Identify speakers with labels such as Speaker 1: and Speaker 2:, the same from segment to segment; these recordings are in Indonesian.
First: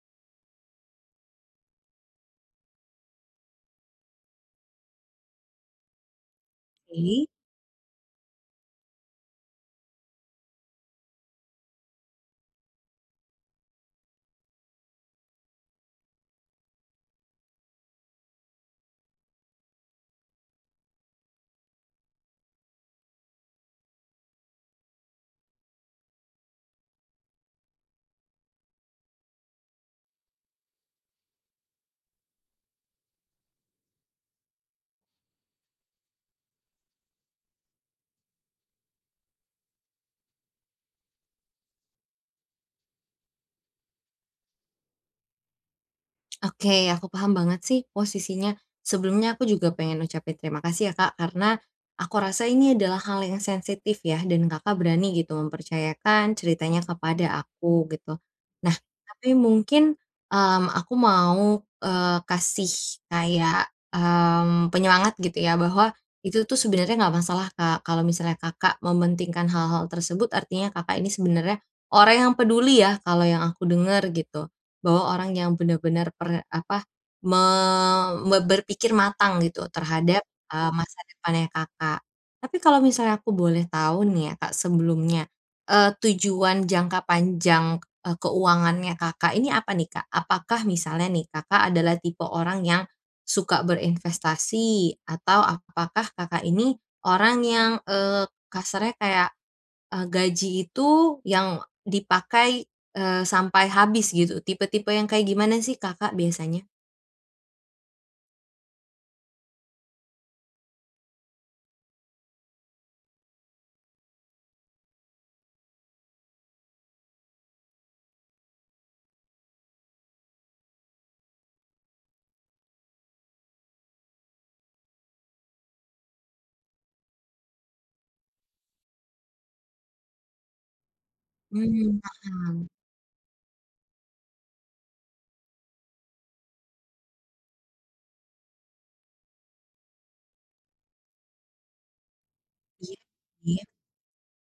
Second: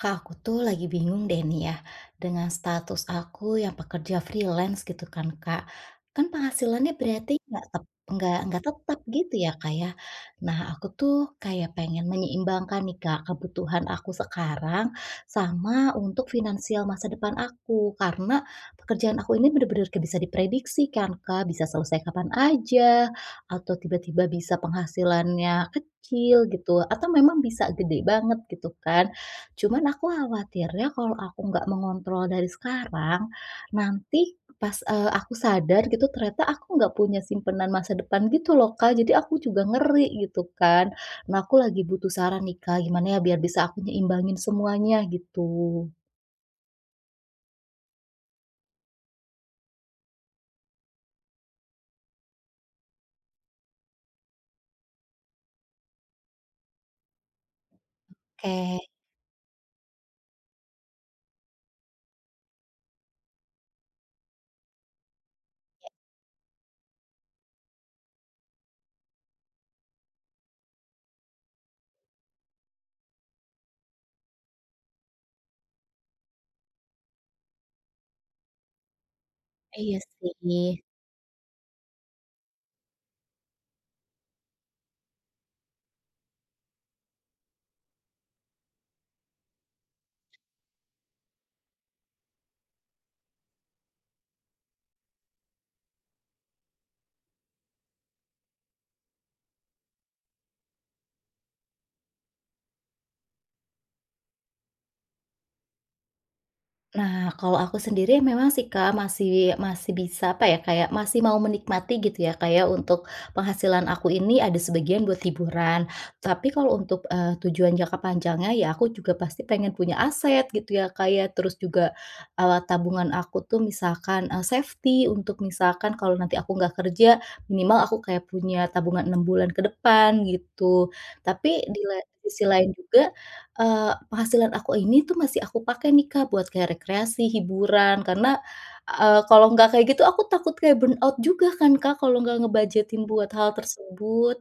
Speaker 1: Kak, aku tuh lagi bingung deh nih ya, dengan status aku yang pekerja freelance gitu kan, Kak. Kan penghasilannya
Speaker 2: Oke.
Speaker 1: berarti nggak tep nggak tetap gitu ya, Kak, ya. Nah, aku tuh kayak pengen menyeimbangkan nih, Kak, kebutuhan aku sekarang sama untuk finansial masa depan aku. Karena pekerjaan aku ini bener-bener nggak bisa diprediksi kan, Kak, bisa selesai kapan aja, atau tiba-tiba bisa penghasilannya kecil gitu, atau memang bisa gede banget gitu kan. Cuman aku khawatirnya kalau aku nggak mengontrol dari sekarang, nanti pas, aku sadar gitu ternyata aku nggak punya simpenan masa depan gitu loh, Kak. Jadi aku juga ngeri gitu kan. Nah, aku lagi butuh saran nih, Kak, gimana ya biar bisa aku nyimbangin semuanya gitu?
Speaker 2: Oke, aku paham banget sih posisinya. Sebelumnya aku juga pengen ucapin terima kasih ya Kak, karena aku rasa ini adalah hal yang sensitif ya, dan Kakak berani gitu mempercayakan ceritanya kepada aku gitu. Nah,
Speaker 1: Oke,
Speaker 2: tapi mungkin, aku mau, kasih kayak, penyemangat gitu ya, bahwa itu tuh sebenarnya nggak masalah Kak, kalau misalnya Kakak mementingkan hal-hal tersebut, artinya Kakak ini sebenarnya orang yang peduli ya, kalau yang aku dengar gitu. Bahwa orang yang benar-benar per apa, me me berpikir matang gitu
Speaker 1: iya
Speaker 2: terhadap,
Speaker 1: sih.
Speaker 2: masa depannya Kakak. Tapi kalau misalnya aku boleh tahu nih ya Kak sebelumnya, tujuan jangka panjang, keuangannya Kakak ini apa nih Kak? Apakah misalnya nih Kakak adalah tipe orang yang suka berinvestasi? Atau apakah Kakak ini orang yang, kasarnya kayak gaji itu yang dipakai, sampai habis gitu, tipe-tipe yang kayak gimana sih Kakak biasanya?
Speaker 1: Nah, kalau aku sendiri memang sih Kak, masih masih bisa apa ya, kayak masih mau menikmati gitu ya, kayak untuk penghasilan aku ini ada sebagian buat hiburan. Tapi kalau untuk, tujuan jangka panjangnya ya aku juga pasti pengen punya aset gitu ya kayak terus juga, tabungan aku tuh misalkan, safety untuk misalkan kalau nanti aku nggak kerja, minimal aku kayak punya tabungan 6 bulan ke depan gitu. Tapi di la sisi
Speaker 2: Paham.
Speaker 1: lain juga penghasilan aku ini tuh masih aku pakai nih, Kak, buat kayak rekreasi, hiburan, karena, kalau nggak kayak gitu aku takut kayak burnout juga kan, Kak, kalau nggak
Speaker 2: Iya
Speaker 1: ngebajetin buat hal tersebut.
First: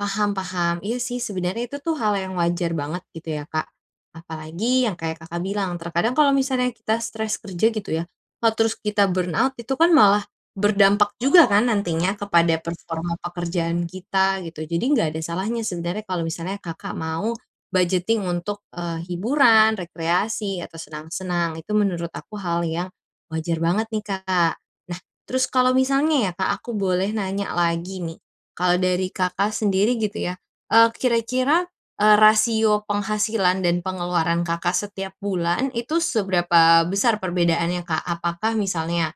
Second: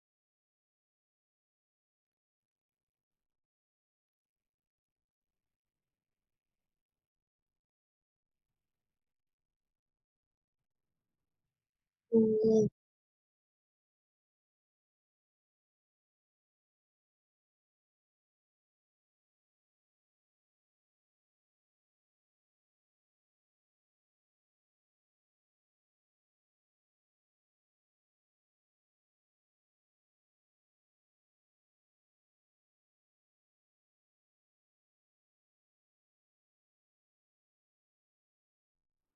Speaker 2: Paham paham. Iya sih, sebenarnya itu tuh hal yang wajar banget gitu ya, Kak. Apalagi yang kayak Kakak bilang, terkadang kalau misalnya kita stres kerja gitu ya, kalau terus kita burn out itu kan malah berdampak juga kan nantinya kepada
Speaker 1: Betul,
Speaker 2: performa pekerjaan kita gitu. Jadi nggak ada salahnya sebenarnya kalau misalnya Kakak mau budgeting untuk eh, hiburan, rekreasi, atau senang-senang. Itu menurut aku hal yang wajar banget nih, Kak. Nah, terus kalau misalnya ya, Kak, aku boleh nanya lagi nih. Kalau dari Kakak sendiri gitu ya, kira-kira, rasio penghasilan dan pengeluaran Kakak setiap bulan itu seberapa besar perbedaannya, Kak? Apakah misalnya,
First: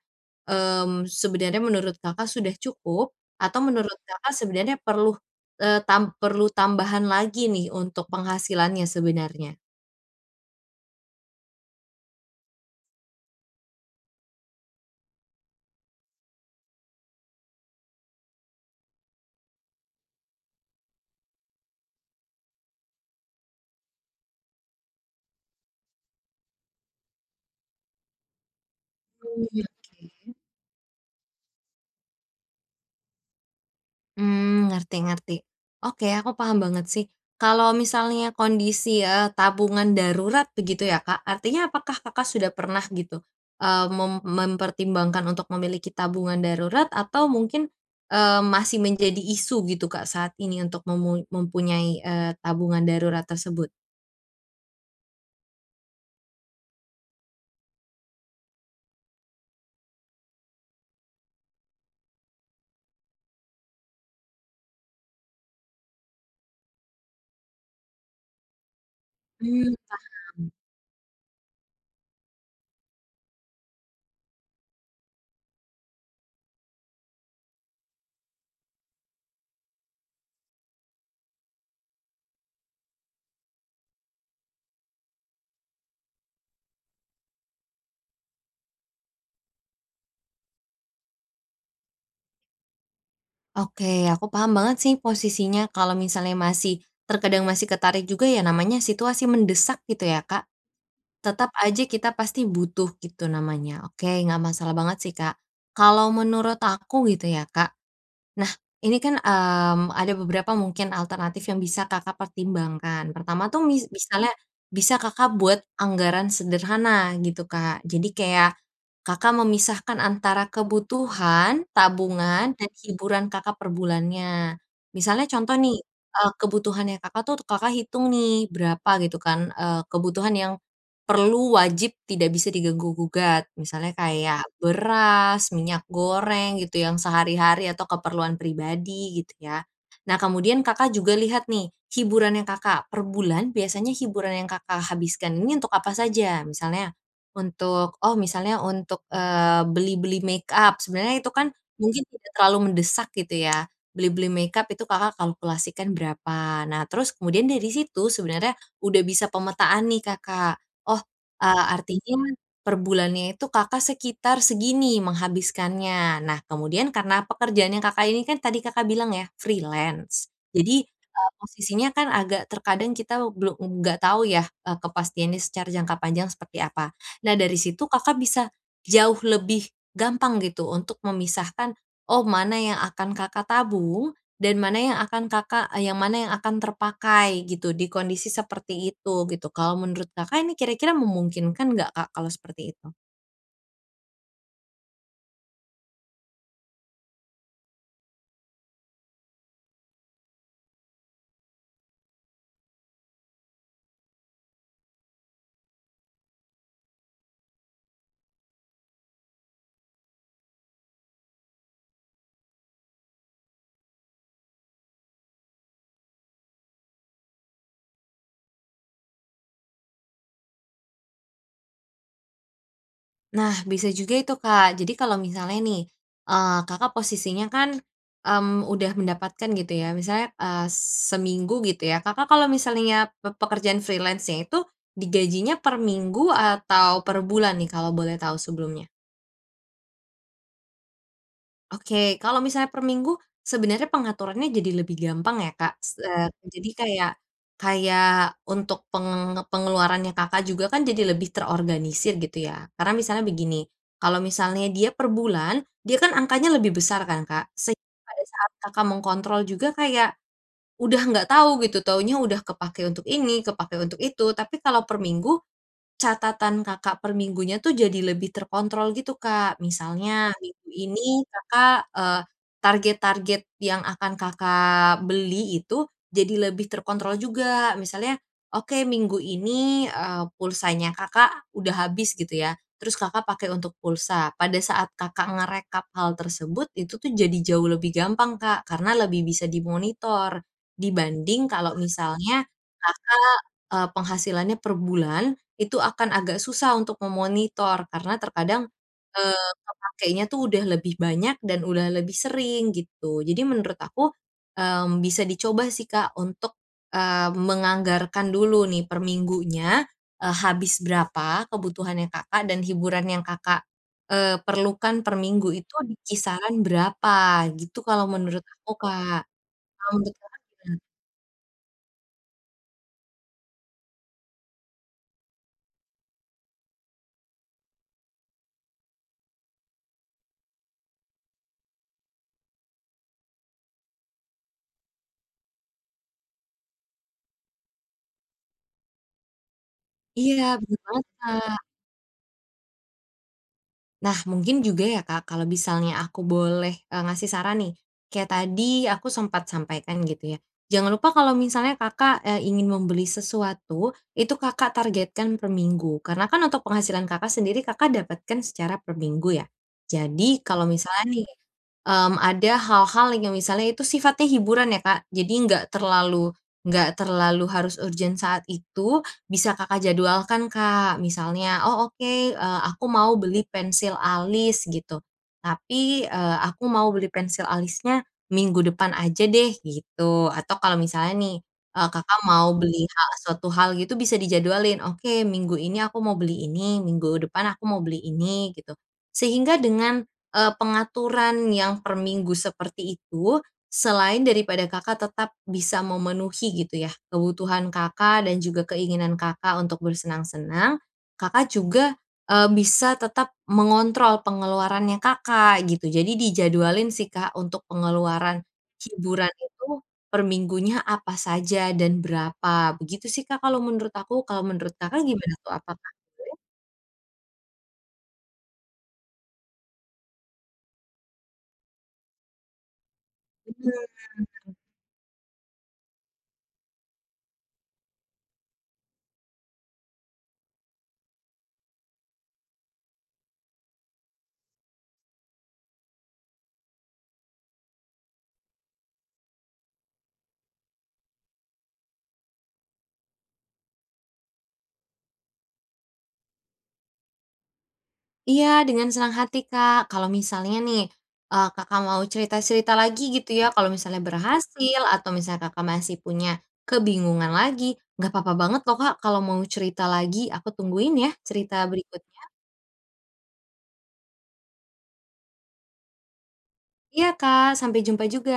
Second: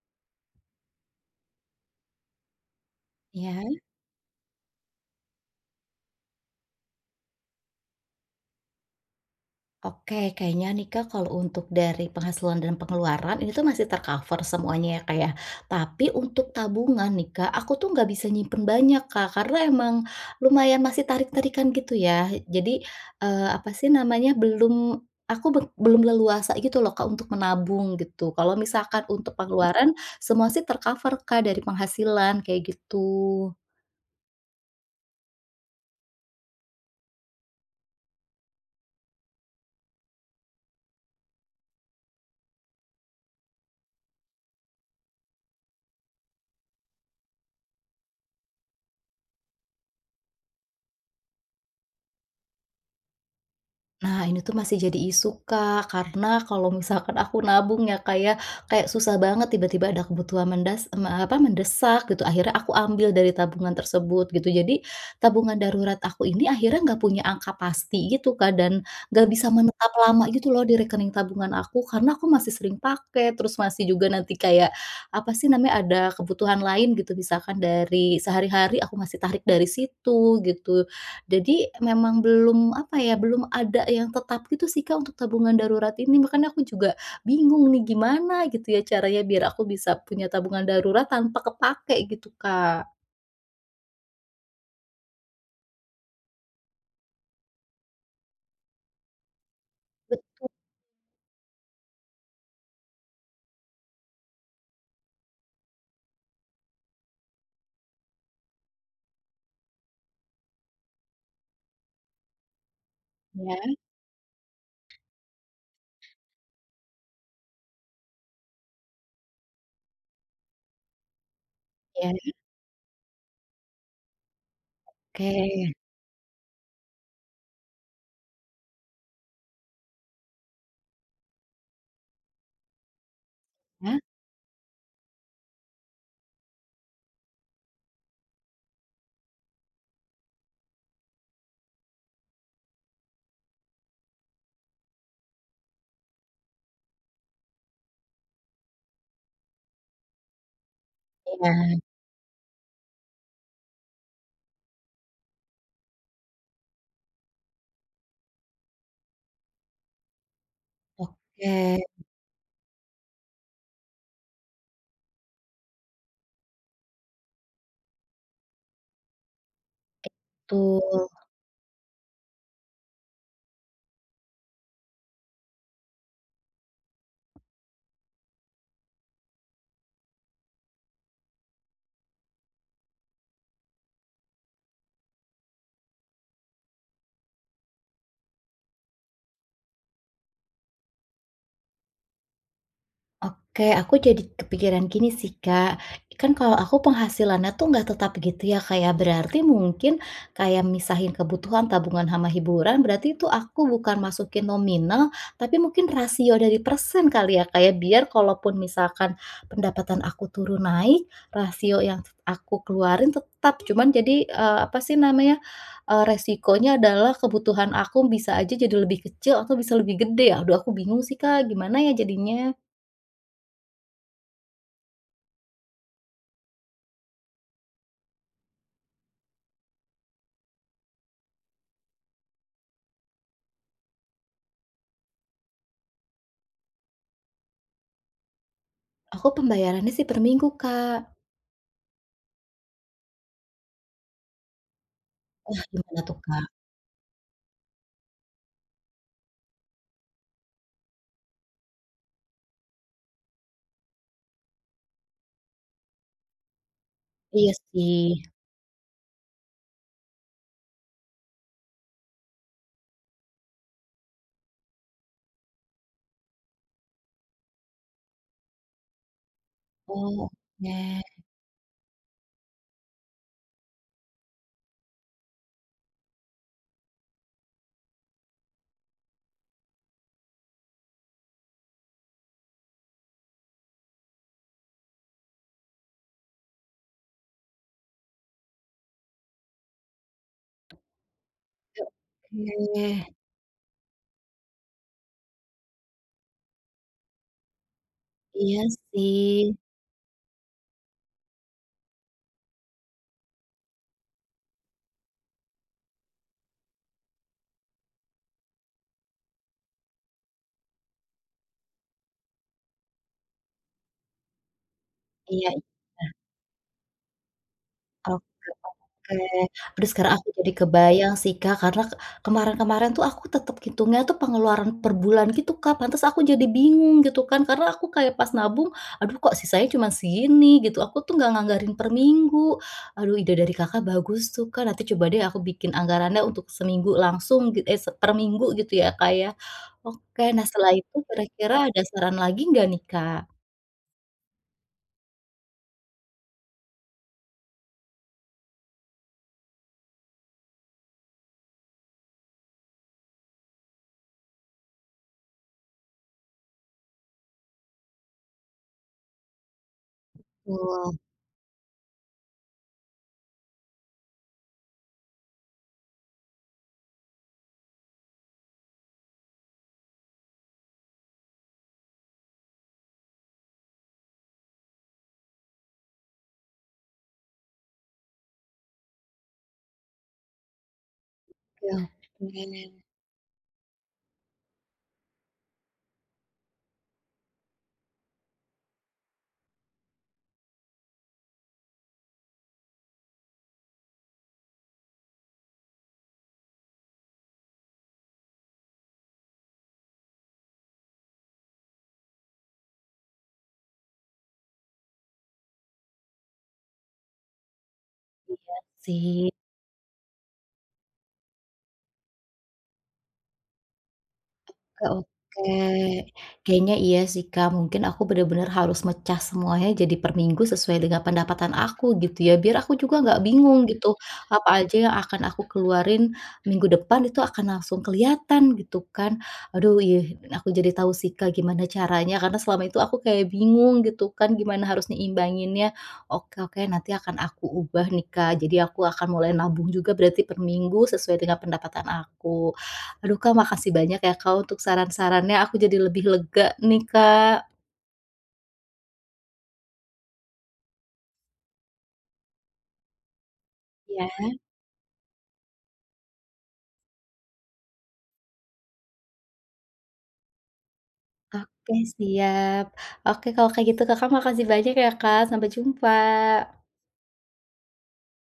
Speaker 2: sebenarnya menurut Kakak sudah cukup atau
Speaker 1: iya.
Speaker 2: menurut Kakak sebenarnya perlu, eee, tam perlu tambahan lagi nih untuk penghasilannya sebenarnya?
Speaker 1: Oke, kayaknya nih Kak, kalau untuk dari penghasilan dan pengeluaran ini tuh masih tercover semuanya ya Kak ya. Tapi untuk tabungan nih Kak, aku tuh nggak bisa nyimpen banyak Kak, karena emang lumayan masih tarik-tarikan gitu ya. Jadi, apa sih namanya, belum aku be belum leluasa gitu loh Kak, untuk menabung gitu. Kalau misalkan untuk Mhm. pengeluaran, semua sih ter Kak, dari penghasilan, kayak gitu.
Speaker 2: Ngerti ngerti. Oke, aku paham banget sih. Kalau misalnya kondisi, tabungan darurat begitu ya, Kak, artinya apakah Kakak sudah pernah gitu, eee, mem mempertimbangkan untuk memiliki tabungan darurat atau mungkin, masih menjadi isu gitu, Kak, saat ini untuk mempunyai, tabungan darurat tersebut?
Speaker 1: Nah, ini tuh masih jadi isu, Kak, karena kalau misalkan aku nabung ya, Kak, ya, kayak susah banget tiba-tiba ada kebutuhan mendesak gitu, akhirnya aku ambil dari tabungan tersebut gitu. Jadi, tabungan darurat aku ini akhirnya nggak punya angka pasti gitu, Kak, dan nggak bisa
Speaker 2: Mmm,
Speaker 1: menetap lama gitu loh di rekening tabungan aku karena aku masih sering pakai, terus masih juga nanti kayak, apa sih namanya, ada kebutuhan lain gitu, misalkan dari sehari-hari aku masih tarik dari situ gitu. Jadi memang belum, apa ya, belum ada yang tetap gitu sih, Kak, untuk tabungan darurat ini. Makanya aku juga bingung nih gimana gitu ya caranya biar aku bisa punya tabungan darurat tanpa kepake gitu, Kak.
Speaker 2: oke, aku paham banget sih posisinya kalau misalnya terkadang masih ketarik juga ya namanya situasi mendesak gitu ya,
Speaker 1: Bet
Speaker 2: Kak. Tetap aja kita pasti butuh gitu namanya. Oke, nggak masalah banget sih, Kak. Kalau menurut aku gitu ya, Kak. Nah, ini kan, ada beberapa mungkin alternatif yang bisa Kakak pertimbangkan. Pertama tuh
Speaker 1: ya,
Speaker 2: misalnya bisa Kakak buat anggaran sederhana gitu, Kak. Jadi kayak Kakak memisahkan antara kebutuhan,
Speaker 1: ya,
Speaker 2: tabungan, dan hiburan Kakak per bulannya. Misalnya contoh
Speaker 1: oke.
Speaker 2: nih, kebutuhannya Kakak tuh Kakak hitung nih berapa gitu kan, kebutuhan yang perlu, wajib, tidak bisa diganggu-gugat. Misalnya
Speaker 1: Ya.
Speaker 2: kayak beras, minyak goreng gitu yang sehari-hari atau keperluan pribadi gitu ya. Nah kemudian Kakak juga lihat nih, hiburannya Kakak per bulan biasanya hiburan yang Kakak habiskan ini untuk apa saja? Misalnya untuk oh misalnya untuk, beli-beli makeup, sebenarnya itu kan
Speaker 1: Ya,
Speaker 2: mungkin tidak terlalu mendesak gitu ya. Beli-beli makeup itu Kakak kalkulasikan berapa. Nah terus kemudian dari situ sebenarnya udah bisa pemetaan nih Kakak. Oh,
Speaker 1: oke,
Speaker 2: artinya per bulannya itu Kakak sekitar segini menghabiskannya. Nah kemudian karena pekerjaannya Kakak ini kan tadi Kakak bilang ya freelance. Jadi,
Speaker 1: betul.
Speaker 2: posisinya kan agak terkadang kita belum nggak tahu ya, kepastiannya secara jangka panjang seperti apa. Nah, dari situ Kakak bisa jauh lebih gampang gitu untuk memisahkan, oh mana yang akan Kakak tabung dan mana yang akan Kakak yang mana yang akan terpakai gitu di kondisi seperti itu gitu. Kalau menurut Kakak ini kira-kira memungkinkan nggak Kak kalau seperti itu?
Speaker 1: Oke, aku jadi kepikiran gini sih, Kak. Kan kalau aku penghasilannya tuh nggak tetap gitu ya, kayak berarti mungkin kayak misahin kebutuhan tabungan sama hiburan, berarti itu aku bukan masukin nominal, tapi mungkin rasio dari persen kali ya, kayak biar kalaupun misalkan pendapatan aku turun naik, rasio yang aku keluarin tetap, cuman jadi, apa sih namanya, resikonya adalah kebutuhan aku bisa aja jadi lebih kecil atau bisa lebih gede. Aduh aku bingung sih, Kak, gimana ya jadinya?
Speaker 2: Nah, bisa juga itu, Kak. Jadi kalau misalnya nih, Kakak posisinya kan, udah mendapatkan gitu ya, misalnya, seminggu gitu ya, Kakak kalau misalnya pekerjaan freelance-nya itu digajinya per minggu atau per bulan nih kalau boleh tahu sebelumnya?
Speaker 1: Aku pembayarannya sih per minggu, Kak.
Speaker 2: Oke, kalau misalnya per minggu, sebenarnya pengaturannya jadi lebih gampang ya,
Speaker 1: Nah,
Speaker 2: Kak.
Speaker 1: gimana tuh, Kak?
Speaker 2: Jadi kayak kayak untuk pengeluarannya Kakak juga kan jadi lebih terorganisir gitu ya. Karena misalnya begini, kalau misalnya dia per bulan, dia kan angkanya lebih besar kan, Kak.
Speaker 1: Iya
Speaker 2: Sehingga
Speaker 1: sih.
Speaker 2: pada saat Kakak mengkontrol juga kayak udah nggak tahu gitu, taunya udah kepake untuk ini, kepake untuk itu. Tapi kalau per minggu, catatan Kakak per minggunya tuh jadi lebih terkontrol gitu, Kak.
Speaker 1: Oh,
Speaker 2: Misalnya minggu
Speaker 1: oke.
Speaker 2: ini Kakak, target-target yang akan Kakak beli itu jadi lebih terkontrol juga. Misalnya, oke minggu ini, pulsanya Kakak udah habis gitu ya, terus Kakak pakai untuk pulsa. Pada saat Kakak ngerekap hal tersebut, itu tuh jadi jauh lebih gampang, Kak, karena lebih bisa dimonitor dibanding kalau misalnya
Speaker 1: Oke.
Speaker 2: Kakak, penghasilannya per bulan itu akan agak susah untuk memonitor karena terkadang,
Speaker 1: Iya
Speaker 2: eee,
Speaker 1: sih.
Speaker 2: kepakainya tuh udah lebih banyak dan udah lebih sering gitu. Jadi menurut aku, bisa dicoba sih Kak untuk, menganggarkan dulu nih per minggunya, habis berapa kebutuhannya Kakak dan hiburan yang Kakak, perlukan per minggu
Speaker 1: Iya.
Speaker 2: itu di kisaran berapa gitu kalau menurut
Speaker 1: Oke,
Speaker 2: aku
Speaker 1: oke.
Speaker 2: Kak.
Speaker 1: Aduh
Speaker 2: Kalau
Speaker 1: sekarang
Speaker 2: menurut
Speaker 1: aku
Speaker 2: Kakak
Speaker 1: jadi
Speaker 2: gimana?
Speaker 1: kebayang sih Kak, karena kemarin-kemarin tuh aku tetep ngitungnya tuh pengeluaran per bulan gitu Kak, pantes aku jadi bingung gitu kan, karena aku kayak pas nabung, aduh kok sisanya cuman segini gitu, aku tuh nggak nganggarin per minggu. Aduh ide dari Kakak bagus tuh Kak, nanti coba deh aku bikin anggarannya untuk seminggu langsung se per minggu gitu ya Kak ya. Oke,
Speaker 2: Iya
Speaker 1: nah setelah
Speaker 2: benar
Speaker 1: itu
Speaker 2: banget Kak.
Speaker 1: kira-kira ada saran lagi nggak nih Kak?
Speaker 2: Nah, mungkin juga ya Kak, kalau misalnya aku boleh, ngasih saran nih, kayak tadi aku sempat sampaikan gitu ya, jangan lupa kalau misalnya Kakak, ingin membeli sesuatu, itu Kakak targetkan per minggu, karena kan untuk penghasilan Kakak sendiri Kakak dapatkan secara per minggu ya. Jadi kalau
Speaker 1: Wah,
Speaker 2: misalnya nih ada hal-hal yang misalnya itu sifatnya hiburan ya, Kak, jadi nggak terlalu harus urgent saat itu, bisa Kakak jadwalkan, Kak. Misalnya, "Oh oke, aku mau beli pensil alis," gitu, "tapi, aku mau beli pensil alisnya minggu depan aja deh," gitu. Atau kalau misalnya nih, Kakak
Speaker 1: oke,
Speaker 2: mau
Speaker 1: oke.
Speaker 2: beli hal suatu hal gitu bisa dijadwalin, "Oke, minggu ini aku mau beli ini, minggu depan aku mau beli ini," gitu. Sehingga dengan pengaturan yang per minggu seperti itu, selain daripada Kakak tetap bisa memenuhi gitu ya, kebutuhan Kakak dan juga keinginan Kakak untuk bersenang-senang, Kakak juga, bisa tetap mengontrol pengeluarannya Kakak gitu. Jadi dijadwalin sih Kak untuk pengeluaran hiburan
Speaker 1: Sih.
Speaker 2: itu per minggunya apa saja dan berapa, begitu sih Kak kalau menurut aku. Kalau menurut
Speaker 1: Oke,
Speaker 2: Kakak
Speaker 1: oke.
Speaker 2: gimana tuh? Apakah
Speaker 1: Kayaknya iya sih, Kak, mungkin aku bener-bener harus mecah semuanya jadi per minggu sesuai dengan pendapatan aku gitu ya, biar aku juga nggak bingung gitu, apa aja yang akan aku keluarin minggu depan itu akan langsung kelihatan gitu kan. Aduh iya, aku jadi tahu sih, Kak, gimana caranya karena selama itu aku kayak bingung gitu kan gimana harus nyeimbanginnya. Oke, oke, nanti akan aku ubah nih, Kak, jadi aku akan mulai nabung juga berarti per minggu sesuai dengan pendapatan aku. Aduh, Kak, makasih banyak ya, Kak, untuk saran-sarannya. Aku jadi lebih lega nih, Kak.
Speaker 2: iya, dengan senang hati, Kak. Kalau misalnya nih, Kakak mau cerita-cerita lagi gitu ya, kalau misalnya
Speaker 1: Ya.
Speaker 2: berhasil atau misalnya Kakak masih punya kebingungan lagi, nggak apa-apa banget loh, Kak, kalau mau cerita lagi, aku tungguin ya cerita
Speaker 1: Oke,
Speaker 2: berikutnya.
Speaker 1: siap. Oke, kalau kayak gitu Kakak makasih banyak ya, Kak. Sampai jumpa.
Speaker 2: Iya, Kak, sampai jumpa juga.